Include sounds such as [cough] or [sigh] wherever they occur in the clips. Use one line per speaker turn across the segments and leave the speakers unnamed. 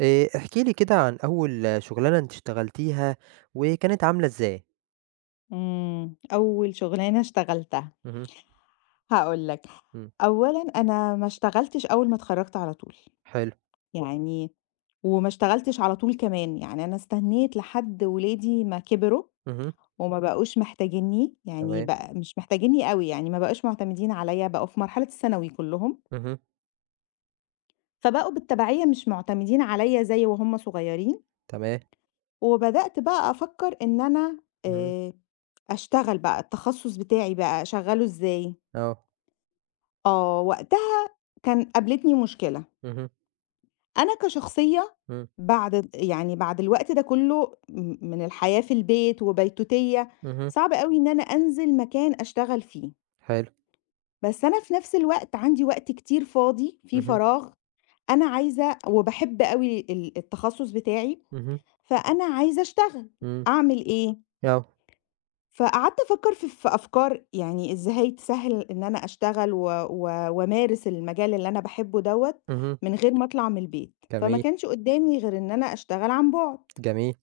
احكِ لي كده عن أول شُغلانة أنتِ اشتغلتيها وكانت عاملة إزاي؟
أول شغلانة اشتغلتها،
اهم،
هاقول لك.
إمم،
أولًا أنا ما اشتغلتش أول ما اتخرّجت على طول،
حلو،
يعني. وما اشتغلتش على طول كمان، يعني أنا استنّيت لحد ولادي ما كبروا
اهم،
وما بقوش محتاجينّي، يعني
تمام،
بقى مش محتاجينّي أوي، يعني ما بقوش معتمدين عليّا، بقوا في مرحلة الثانوي كلّهم،
اهم،
فبقوا بالتبعية مش معتمدين عليّا زي وهُم صغيّرين.
تمام،
وبدأت بقى أفكّر إن أنا
اهم،
آآ أشتغل بقى، التخصُّص بتاعي بقى أشغّله إزاي.
آه،
وقتها كان قابلتني مشكلة.
اهم،
أنا كشخصية،
إمم،
بعد د يعني بعد الوقت ده كله من الحياة في البيت وبيتوتية،
اهم،
صعب أوي إن أنا أنزل مكان أشتغل فيه.
حلو،
بس أنا في نفس الوقت عندي وقت كتير فاضي، في
اهم،
فراغ. أنا عايزة وباحب أوي التخصص بتاعي،
اهم،
فأنا عايزة أشتغل،
إمم،
أعمل إيه؟
آه،
فقعدت أفكّر في أفكار، يعني إزاي تسهّل إن أنا أشتغل و و وأمارس المجال اللي أنا باحبه دوّة
اهم،
من غير ما أطلع من البيت، فما
جميل،
كانش قدّامي غير إن أنا أشتغل عن بُعد.
جميل،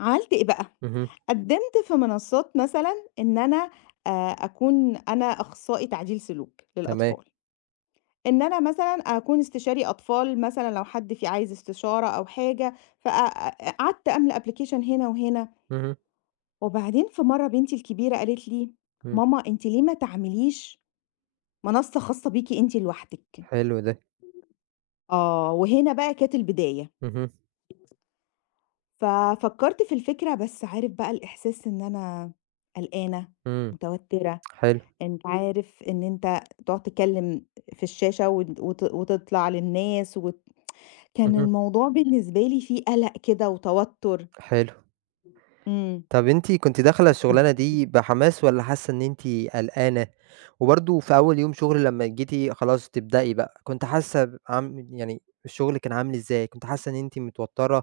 عملت إيه بقى،
اهم،
قدّمت في منصات مثلًا إن أنا آآ أكون أنا أخصائي تعديل سلوك
تمام،
للأطفال، إن أنا مثلًا أكون استشاري أطفال مثلًا لو حد في عايز استشارة أو حاجة. فق قعدت أملى application هنا وهنا.
اهم،
وبعدين في مرة بنتي الكبيرة قالت لي:
إمم،
"ماما أنتِ ليه ما تعمليش منصة خاصة بيكِ أنتِ لوحدِك؟"
حلو ده،
وهنا بقى كانت البداية.
اهم،
ففكرت في الفكرة، بس عارف بقى الإحساس إن أنا قلقانة،
إمم،
متوترة،
حلو،
أنت عارف إن أنت تقعد تتكلم في الشاشة وت وت وتطلع للناس كان
اهم،
الموضوع بالنسبة لي فيه قلق كده وتوتر.
حلو.
إمم.
طب أنتِ كنتِ داخلة الشغلانة دي بحماس والّا حاسة إن أنتِ قلقانة؟ وبرضه في أول يوم شغل لمّا جيتِ خلاص تبدئي بقى، كنتِ حاسة ب عم يعني الشغل كان عامل إزاي؟ كنتِ حاسة إن أنتِ متوترة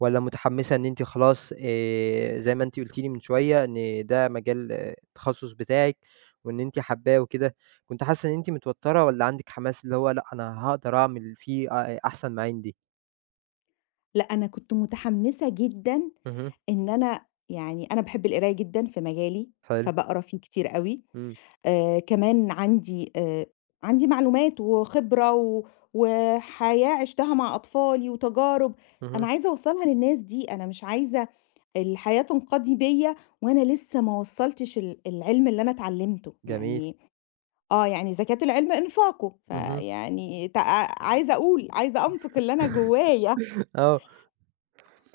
والّا متحمسة إن أنتِ خلاص زي ما أنتِ قلتِ لي من شوية إن ده مجال التخصص بتاعِك وإن أنتِ حاباه وكده، كنتِ حاسة إن أنتِ متوترة والّا عندِك حماس اللي هو لأ أنا هاقدر أعمل فيه أحسن ما عندي؟
لأ، أنا كنت متحمسة جدًا
اهم،
إن أنا، يعني أنا باحب القراية جدًا في مجالي،
حلو،
فباقرا فيه كتير أوي.
إمم،
كمان عندي عندي معلومات وخبرة وحياة عِشتها مع أطفالي وتجارب. أنا
اهم،
عايزة أوصّلها للناس دي، أنا مش عايزة الحياة تنقضي بيّا وأنا لسه ما وصّلتش العلم اللي أنا اتعلّمته،
جميل،
يعني. يعني زكاة العلم إنفاقه،
اهم،
فيعني عايزة أقول، عايزة أنفق اللي أنا جوايا.
[laughs] آه،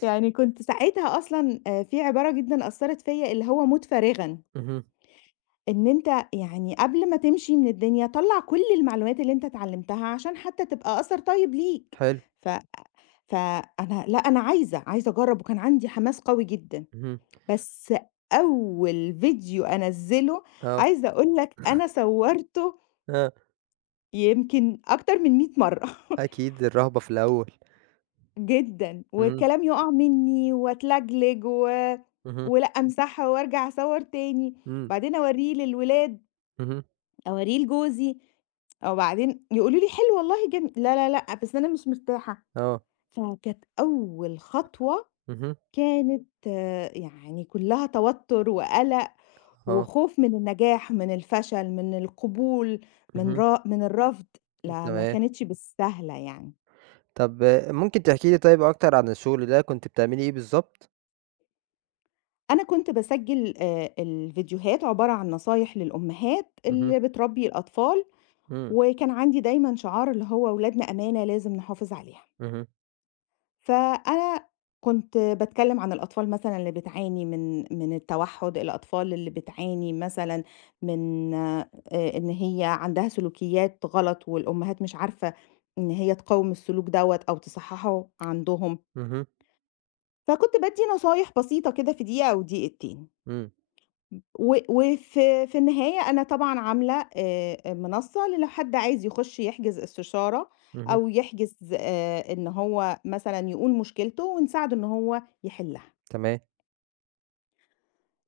يعني كنت ساعتها أصلًا في عبارة جدًا أثّرت فيّا اللي هو مُت فارغًا،
اهم.
إن أنت، يعني قبل ما تمشي من الدنيا طلّع كل المعلومات اللي أنت اتعلمتها عشان حتى تبقى أثر طيب ليك.
حلو،
ف فأنا لأ، أنا عايزة أجرّب، وكان عندي حماس قوي جدًا.
اهم،
بس أول فيديو أنزّله،
آه،
عايزة أقول لك أنا صوّرته
آه،
يمكن أكتر من 100 مرّة. [laughs]
أكيد الرهبة في الأول،
جدًا،
إمم،
والكلام يُقع منّي وأتلجلج
اهم،
ولأ أمسحها وأرجع أصوّر تاني.
إمم،
بعدين أورّيه للولاد،
اهم،
أورّيه لجوزي، وبعدين يقولوا لي: "حلو والله جم". لا، لا، لأ، بس أنا مش مرتاحة.
آه،
فكانت أول خطوة،
اهم،
كانت يعني كلّها توتر وقلق
آه،
وخوف من النجاح، من الفشل، من القبول،
اهم،
من الرفض. لا، ما
تمام.
كانتش بالسهلة يعني.
طب ممكن تحكي لي طيب أكتر عن الشغل ده كنتِ بتعملي إيه بالضبط؟
أنا كنت باسجّل الفيديوهات عبارة عن نصايح للأمهات
اهم،
اللي بتربّي الأطفال،
إمم،
وكان عندي دايمًا شعار اللي هو ولادنا أمانة لازم نحافظ عليها.
اهم،
فأنا كنت باتكلّم عن الأطفال مثلًا اللي بتعاني من التوحُّد، الأطفال اللي بتعاني مثلًا من إن هي عندها سلوكيات غلط والأمهات مش عارفة إن هي تقاوم السلوك دوّة أو تصحّحه عندهم.
اهم،
فكنت بادّي نصايح بسيطة كده في دقيقة أو دقيقتين.
إمم،
و وفي في النهاية أنا طبعًا عاملة منصة لو حد عايز يخش يحجز استشارة،
اهم،
أو يحجز إن هو مثلًا يقول مشكلته ونساعده إن هو يحلها،
تمام،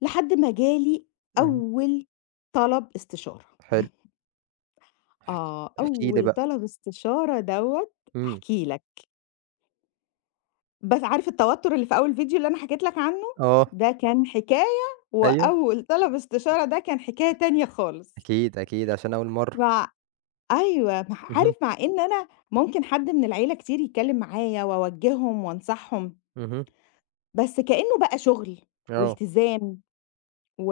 لحد ما جالي
اهم،
أول طلب استشارة.
حلو، احكي لي
أول
بقى،
طلب استشارة دوّة،
إمم،
هاحكي لك. بس عارف التوتر اللي في أول فيديو اللي أنا حكيت لك عنه؟
آه،
ده كان حكاية،
أيوه،
وأول طلب استشارة ده كان حكاية تانية خالص.
أكيد، أكيد عشان أول مرّة،
مع، أيوه،
اهم،
عارف مع إن أنا ممكن حد من العيلة كتير يتكلّم معايا وأوجّههم وأنصحهم،
اهم،
بس كإنه بقى شغل
آه،
والتزام و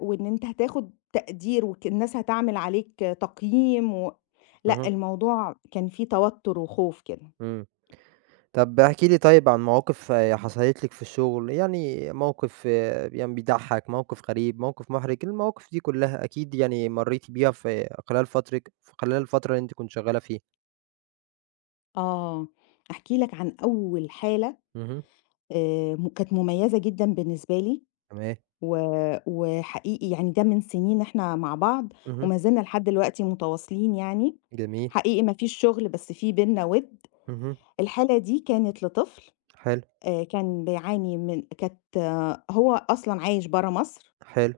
وإن أنت هتاخُد تقدير الناس هتعمل عليك تقييم و لأ،
اهم،
الموضوع كان فيه توتُّر وخوف كده.
إمم. طب احكِ لي طيب عن مواقف حصلت لِك في الشغل، يعني موقف يعني بيضحّك، موقف غريب، موقف محرج، المواقف دي كلّها أكيد يعني مرّيتِ بيها في خلال فترِك في خلال الفترة اللي أنتِ كنتِ شغّالة فيها.
آه، أحكي لك عن أول حالة،
اهم،
م كانت مميّزة جدًا بالنسبة لي.
تمام،
و وحقيقي يعني ده من سنين إحنا مع بعض،
اهم،
وما زلنا لحد دلوقتي متواصلين يعني.
جميل،
حقيقي ما فيش شغل، بس في بيننا وِدّ.
اهم،
الحالة دي كانت لطفل،
حلو،
كان بيعاني من، كانت، هو أصلًا عايش برّه مصر
حلو،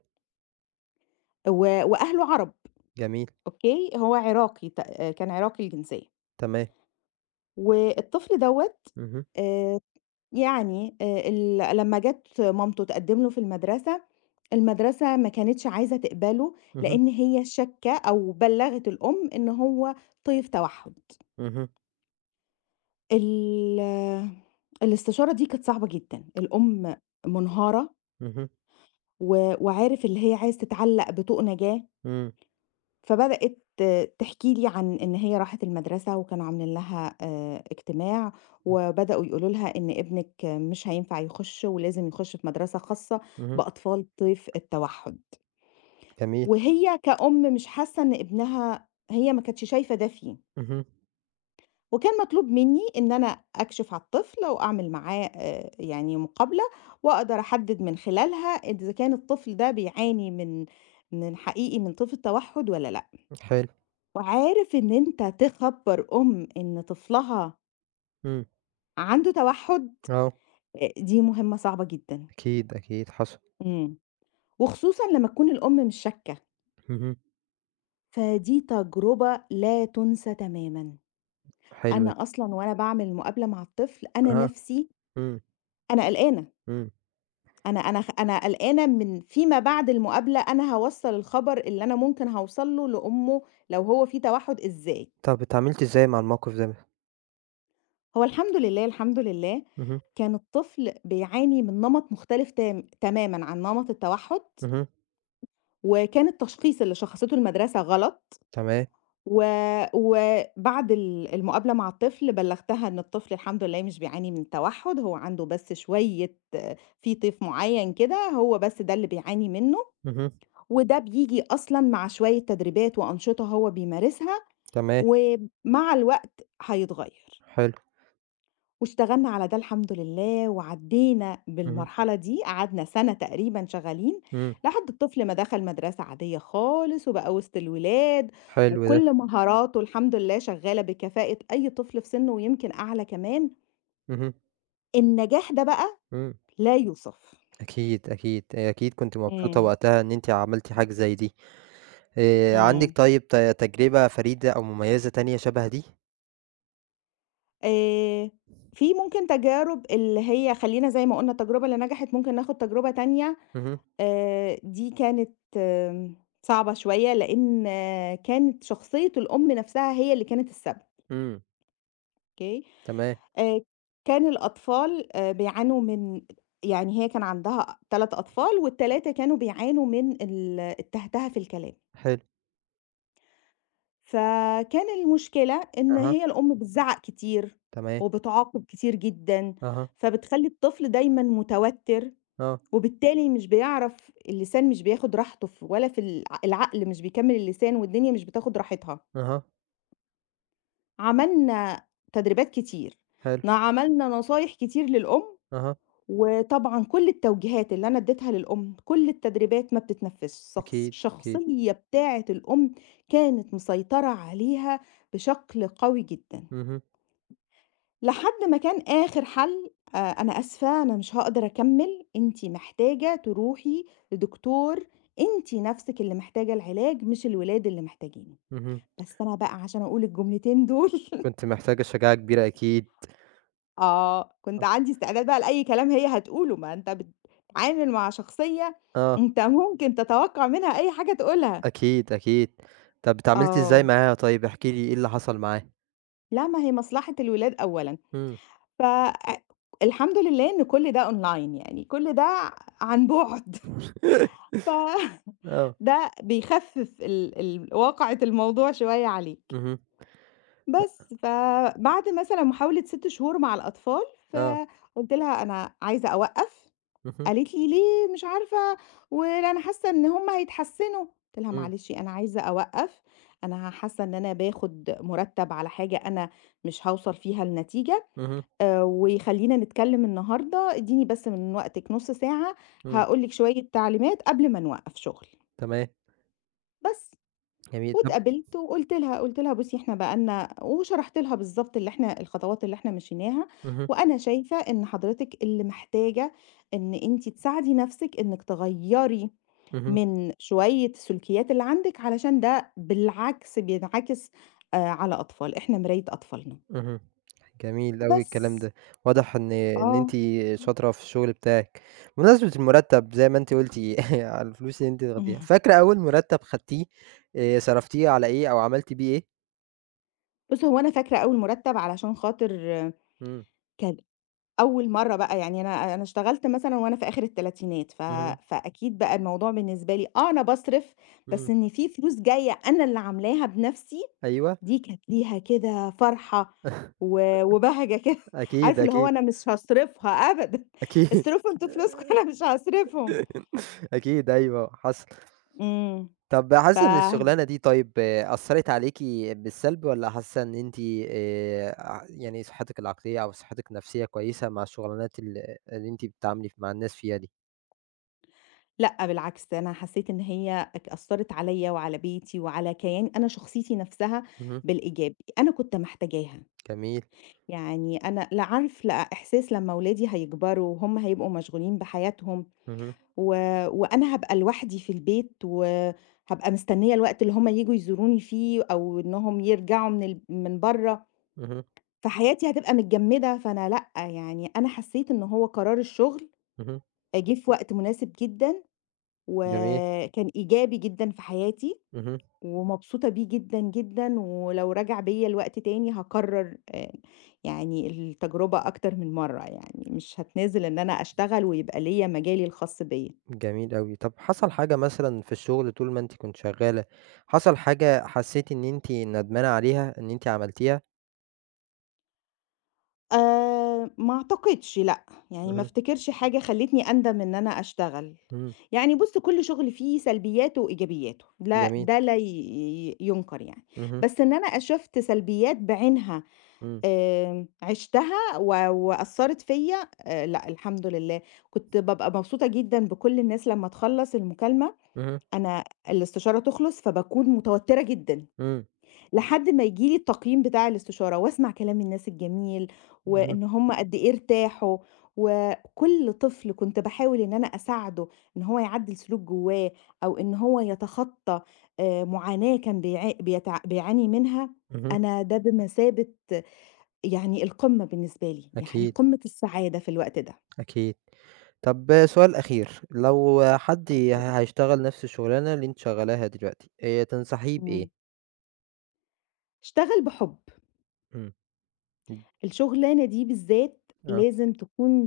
و وأهله عرب،
جميل،
أوكي، هو عراقي ت آه، كان عراقي الجنسية.
تمام،
والطفل دوّة
اهم،
آآ يعني ال لمّا جات مامته تقدّم له في المدرسة، المدرسة ما كانتش عايزة تقبله،
اهم،
لإن هي شاكة أو بلّغت الأم إن هو طيف توحُّد.
اهم،
ال الاستشارة دي كانت صعبة جدًا. الأم منهارة
اهم،
وعارف اللي هي عايز تتعلّق بطوق نجاة،
إمم،
فبدأت تحكي لي عن إن هي راحت المدرسة وكانوا عاملين لها اجتماع،
إمم،
وبدأوا يقولوا لها إن ابنك مش هينفع يخش ولازم يخش في مدرسة خاصة
اهم،
بأطفال طيف التوحد.
جميل،
وهي كأم مش حاسة إن ابنها، هي ما كانتش شايفة ده فيه،
اهم،
وكان مطلوب مني إن أنا أكشف على الطفل وأعمل معاه يعني مقابلة، وأقدر أحدد من خلالها إذا كان الطفل ده بيعاني من حقيقي من طيف التوحد ولا لأ.
حلو،
وعارف إن أنت تخبّر أم إن طفلها
إمم،
عنده توحُّد،
آه،
دي مهمة صعبة جدًا.
أكيد، أكيد حصل،
إمم، وخصوصًا لمّا تكون الأم مش شاكة.
اهم،
فدي تجربة لا تُنسى تمامًا.
حلو ده،
أنا أصلًا وأنا باعمل مقابلة مع الطفل، أنا
أها،
نَفْسي
إمم،
أنا قلقانة.
إمم.
أنا قلقانة من فيما بعد المقابلة، أنا هاوصّل الخبر اللي أنا ممكن هاوصل له لأمه لو هو في توحُّد إزاي.
طَب اتعاملتِ إزاي مع الموقف ده؟
هو الحمد لله، الحمد لله،
اهم،
كان الطفل بيعاني من نمط مختلف تمامًا عن نمط التوحُّد،
اهم،
وكان التشخيص اللي شخصته المدرسة غلط.
تمام،
و وبعد المقابلة مع الطفل بلّغتها إن الطفل الحمد لله مش بيعاني من التوحُّد، هو عنده بس شوية، في طيف معيّن كده، هو بس ده اللي بيعاني منّه،
اهم،
وده بييجي أصلًا مع شوية تدريبات وأنشطة هو بيمارسها،
تمام،
ومع الوقت هيتغيّر.
حلو،
واشتغلنا على ده الحمد لله، وعدّينا
اهم،
بالمرحلة دي، قعدنا سَنة تقريبًا شغّالين،
إمم،
لحد الطفل ما دخل مدرسة عادية خالص، وبقى وسط الولاد،
حلو ده،
وكل مهاراته الحمد لله شغّالة بكفاءة أي طفل في سِنّه ويمكن أعلى كمان.
اهم،
النجاح ده بقى
إمم،
لا يُوصف.
أكيد، أكيد، أكيد كنتِ مبسوطة
إمم،
وقتها إن أنتِ عملتِ حاجة زي دي.
إمم.
عندِك طيب تجربة فريدة أو مميزة تانية شبه دي؟
آآ، في ممكن تجارب اللي هي، خلّينا زي ما قُلنا التجربة اللي نجحت ممكن ناخد تجربة تانية.
اهم،
دي كانت صعبة شوية، لإن كانت شخصية الأم نفسها هي اللي كانت السبب،
إمم،
أوكي؟
تمام،
آآ كان الأطفال بيعانوا من، يعني هي كان عندها 3 أطفال وال3 كانوا بيعانوا من التهتهة في الكلام،
حلو،
فكان المشكلة إن
أها،
هي الأم بتزعّق كتير
تمام،
وبتعاقب كتير جدًا،
أها،
فبتخلّي الطفل دايمًا متوتر،
آه،
وبالتالي مش بيعرف، اللسان مش بياخد راحته ولا في العقل مش بيكمّل اللسان والدنيا مش بتاخد راحتها.
أها،
عملنا تدريبات كتير،
حلو،
عملنا نصايح كتير للأم،
أها،
وطبعًا كل التوجيهات اللي أنا اديتها للأم، كل التدريبات ما بتتنفّذش.
أكيد، أكيد،
الشخصية بتاعة الأم كانت مسيطرة عليها بشكل قوي جدًا.
اهم،
لحد ما كان آخر حل، "أنا آسفة، أنا مش هاقدر أكمّل، أنتِ محتاجة تروحي لدكتور، أنتِ نَفْسِك اللي محتاجة العلاج مش الولاد اللي محتاجينه."
اهم،
بس أنا بقى عشان أقول الجملتين دول. [laughs]
كنتِ محتاجة شجاعة كبيرة أكيد،
آه، كنت عندي استعداد بقى لأي كلام هي هتقوله، ما أنت بتتعامل مع شخصية
آه.
أنت ممكن تتوقّع منها أي حاجة تقولها.
أكيد، أكيد. طب اتعاملتِ إزاي
آه،
معاها طيب، احكي لي إيه اللي حصل معاه؟
لأ، ما هي مصلحة الولاد أولًا.
إمم.
ف الحمد لله إن كل ده online، يعني كل ده عن بُعد.
[laughs]
ف [laughs]
آه،
ده بيخفف ال ال واقعة الموضوع شوية عليك.
اهم،
بس، فبعد مثلًا محاولة 6 شهور مع الأطفال،
آه،
فقُلت لها: "أنا عايزة أوقّف."
اهم،
قالت لي: "ليه؟" مش عارفة، "ولا أنا حاسة إن هم هيتحسنوا." قُلت لها:
إمم،
"معلش أنا عايزة أوقّف، أنا حاسة إن أنا باخد مُرتّب على حاجة أنا مش هاوصل فيها لنتيجة،
اهم،
وخلّينا نتكلم النهارده، ادّيني بس من وقتِك نُص ساعة،
إمم،
هاقول لِك شوية تعليمات قبل ما نوقّف شُغل."
تمام،
بس.
جميل. طب
واتقابلت وقُلت لها: "بُصّي إحنا بقى لنا"، وشرحت لها بالضبط اللي إحنا الخطوات اللي إحنا مشيناها،
اهم،
وأنا شايفة إن حضرتِك اللي محتاجة إن أنتِ تساعدي نَفْسِك إنِّك تغيّري
اهم،
من شوية سلوكيات اللي عندِك، علشان ده بالعكس بينعكس على أطفال، إحنا مراية أطفالنا.
اهم. جميل أوي
بس.
الكلام ده، واضح إن
آه.
أنتِ
[laughs]
شاطرة في الشغل بتاعِك. بمناسبة المرتّب زي ما أنتِ قُلتِ [laughs] على الفلوس اللي أنتِ بتاخديها،
إمم.
فاكرة أول مرتّب خدتيه صرفتيه على إيه أو عملتِ بيه إيه؟
بُصّي، هو أنا فاكرة أول مُرتّب علشان خاطر، آه،
إمم،
كان أول مرّة بقى، يعني أنا اشتغلت مثلًا وأنا في آخر التلاتينات،
اهم،
فأكيد بقى الموضوع بالنسبة لي، أنا باصرف، بس
إمم،
إن في فلوس جاية أنا اللي عاملاها بنَفْسي،
أيوه،
دي كانت ليها كده فرحة
[laughs]
وبهجة كده. [laughs]
أكيد،
عارف اللي هو
أكيد،
أنا مش هاصرفها أبدًا،
أكيد.
اصرفوا أنتم فلوسكم. [laughs] أنا مش هاصرفهم.
أكيد أيوه حصل.
إمم.
طب
ف
حاسة إن الشغلانة دي طيب أثّرت عليكِ بالسلب والّا حاسة إن أنتِ ع يعني صحتِك العقلية أو صحتِك النفسية كويسة مع الشغلانات اللي أنتِ بتتعاملي مع الناس فيها دي؟
لأ، بالعكس أنا حسّيت إن هي أثّرت عليّا وعلى بيتي وعلى كياني أنا، شخصيتي نَفْسها،
اهم،
بالإيجاب. أنا كنت محتاجاها.
جميل،
يعني أنا لا عارف لا إحساس لمّا ولادي هيكبروا وهم هيبقوا مشغولين بحياتهم
اهم،
و وأنا هابقى لوحدي في البيت، وهابقى مستنية الوقت اللي هم ييجوا يزوروني فيه أو إنهم يرجعوا من برّه.
اهم،
فحياتي هتبقى متجمدة، فأنا لأ، يعني أنا حسيت إن هو قرار الشغل
اهم،
جه في وقت مناسب جدًا،
جميل،
وكان إيجابي جدًا في حياتي.
اهم،
ومبسوطة بيه جدًا، جدًا، ولو رَجع بيّا الوقت تاني هاكرّر يعني التجربة أكتر من مرّة يعني، مش هاتنازل إن أنا أشتغل ويبقى ليّا مجالي الخاص بيّا.
جميل أوي. طب حصل حاجة مثلًا في الشغل طول ما أنتِ كنتِ شغالة، حصل حاجة حسيتِ إن أنتِ ندمانة عليها إن أنتِ عملتيها؟
ما أعتقدش لأ، يعني ما
اهم،
أفتكرش حاجة خلّتني أندم إن أنا أشتغل.
إمم،
يعني بُص، كل شغل فيه سلبياته وإيجابياته، لا
جميل،
ده لا ي ي يُنكر يعني.
اهم،
بس إن أنا شُفت سلبيات بعينها،
إمم،
عِشتها وأثّرت فيّا، لأ الحمد لله، كنت بابقى مبسوطة جدًا بكل الناس لمّا تخلّص المكالمة.
اهم،
أنا الاستشارة تخلص فباكون متوترة جدًا،
إمم،
لحد ما ييجي لي التقييم بتاع الاستشارة وأسمع كلام الناس الجميل،
اهم،
وإن هُم قد إيه ارتاحوا. وكل طفل كنت باحاول إن أنا أساعده إن هو يعدّل سلوك جوّاه، أو إن هو يتخطى معاناة كان بيعاني منها.
اهم.
أنا ده بمثابة، يعني القمة بالنسبة لي، يعني
أكيد،
قمة السعادة في الوقت ده.
أكيد. طب سؤال أخير، لو حد هيشتغل نفس الشغلانة اللي أنتِ شغّالاها دلوقتي، تنصحيه بإيه؟
إمم. اشتغل بحُب.
إمم. إمم.
الشغلانة دي بالذات
آه،
لازم تكون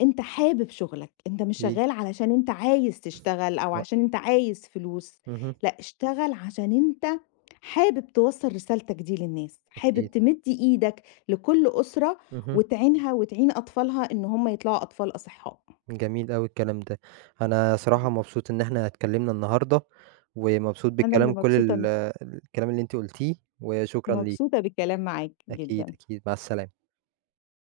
أنت حابب شغلك، أنت مش
أكيد،
شغّال علشان أنت عايز تشتغل أو
لأ،
عشان أنت عايز فلوس،
اهم،
لأ اشتغل عشان أنت حابب توصّل رسالتك دي للناس، حابب
أكيد،
تمِد إيدك لكل أسرة
اهم،
وتعينها وتعين أطفالها إن هم يطلعوا أطفال أصِحّاء.
جميل أوي الكلام ده. أنا صراحة
إمم.
مبسوط إن إحنا اتكلّمنا النهارده، ومبسوط
أنا اللي
بالكلام كل
مبسوطة م
الكلام اللي أنتِ قُلتيه، وشكرًا ليكِ.
مبسوطة بالكلام معاك
أكيد،
جدًا.
أكيد، مع السلامة.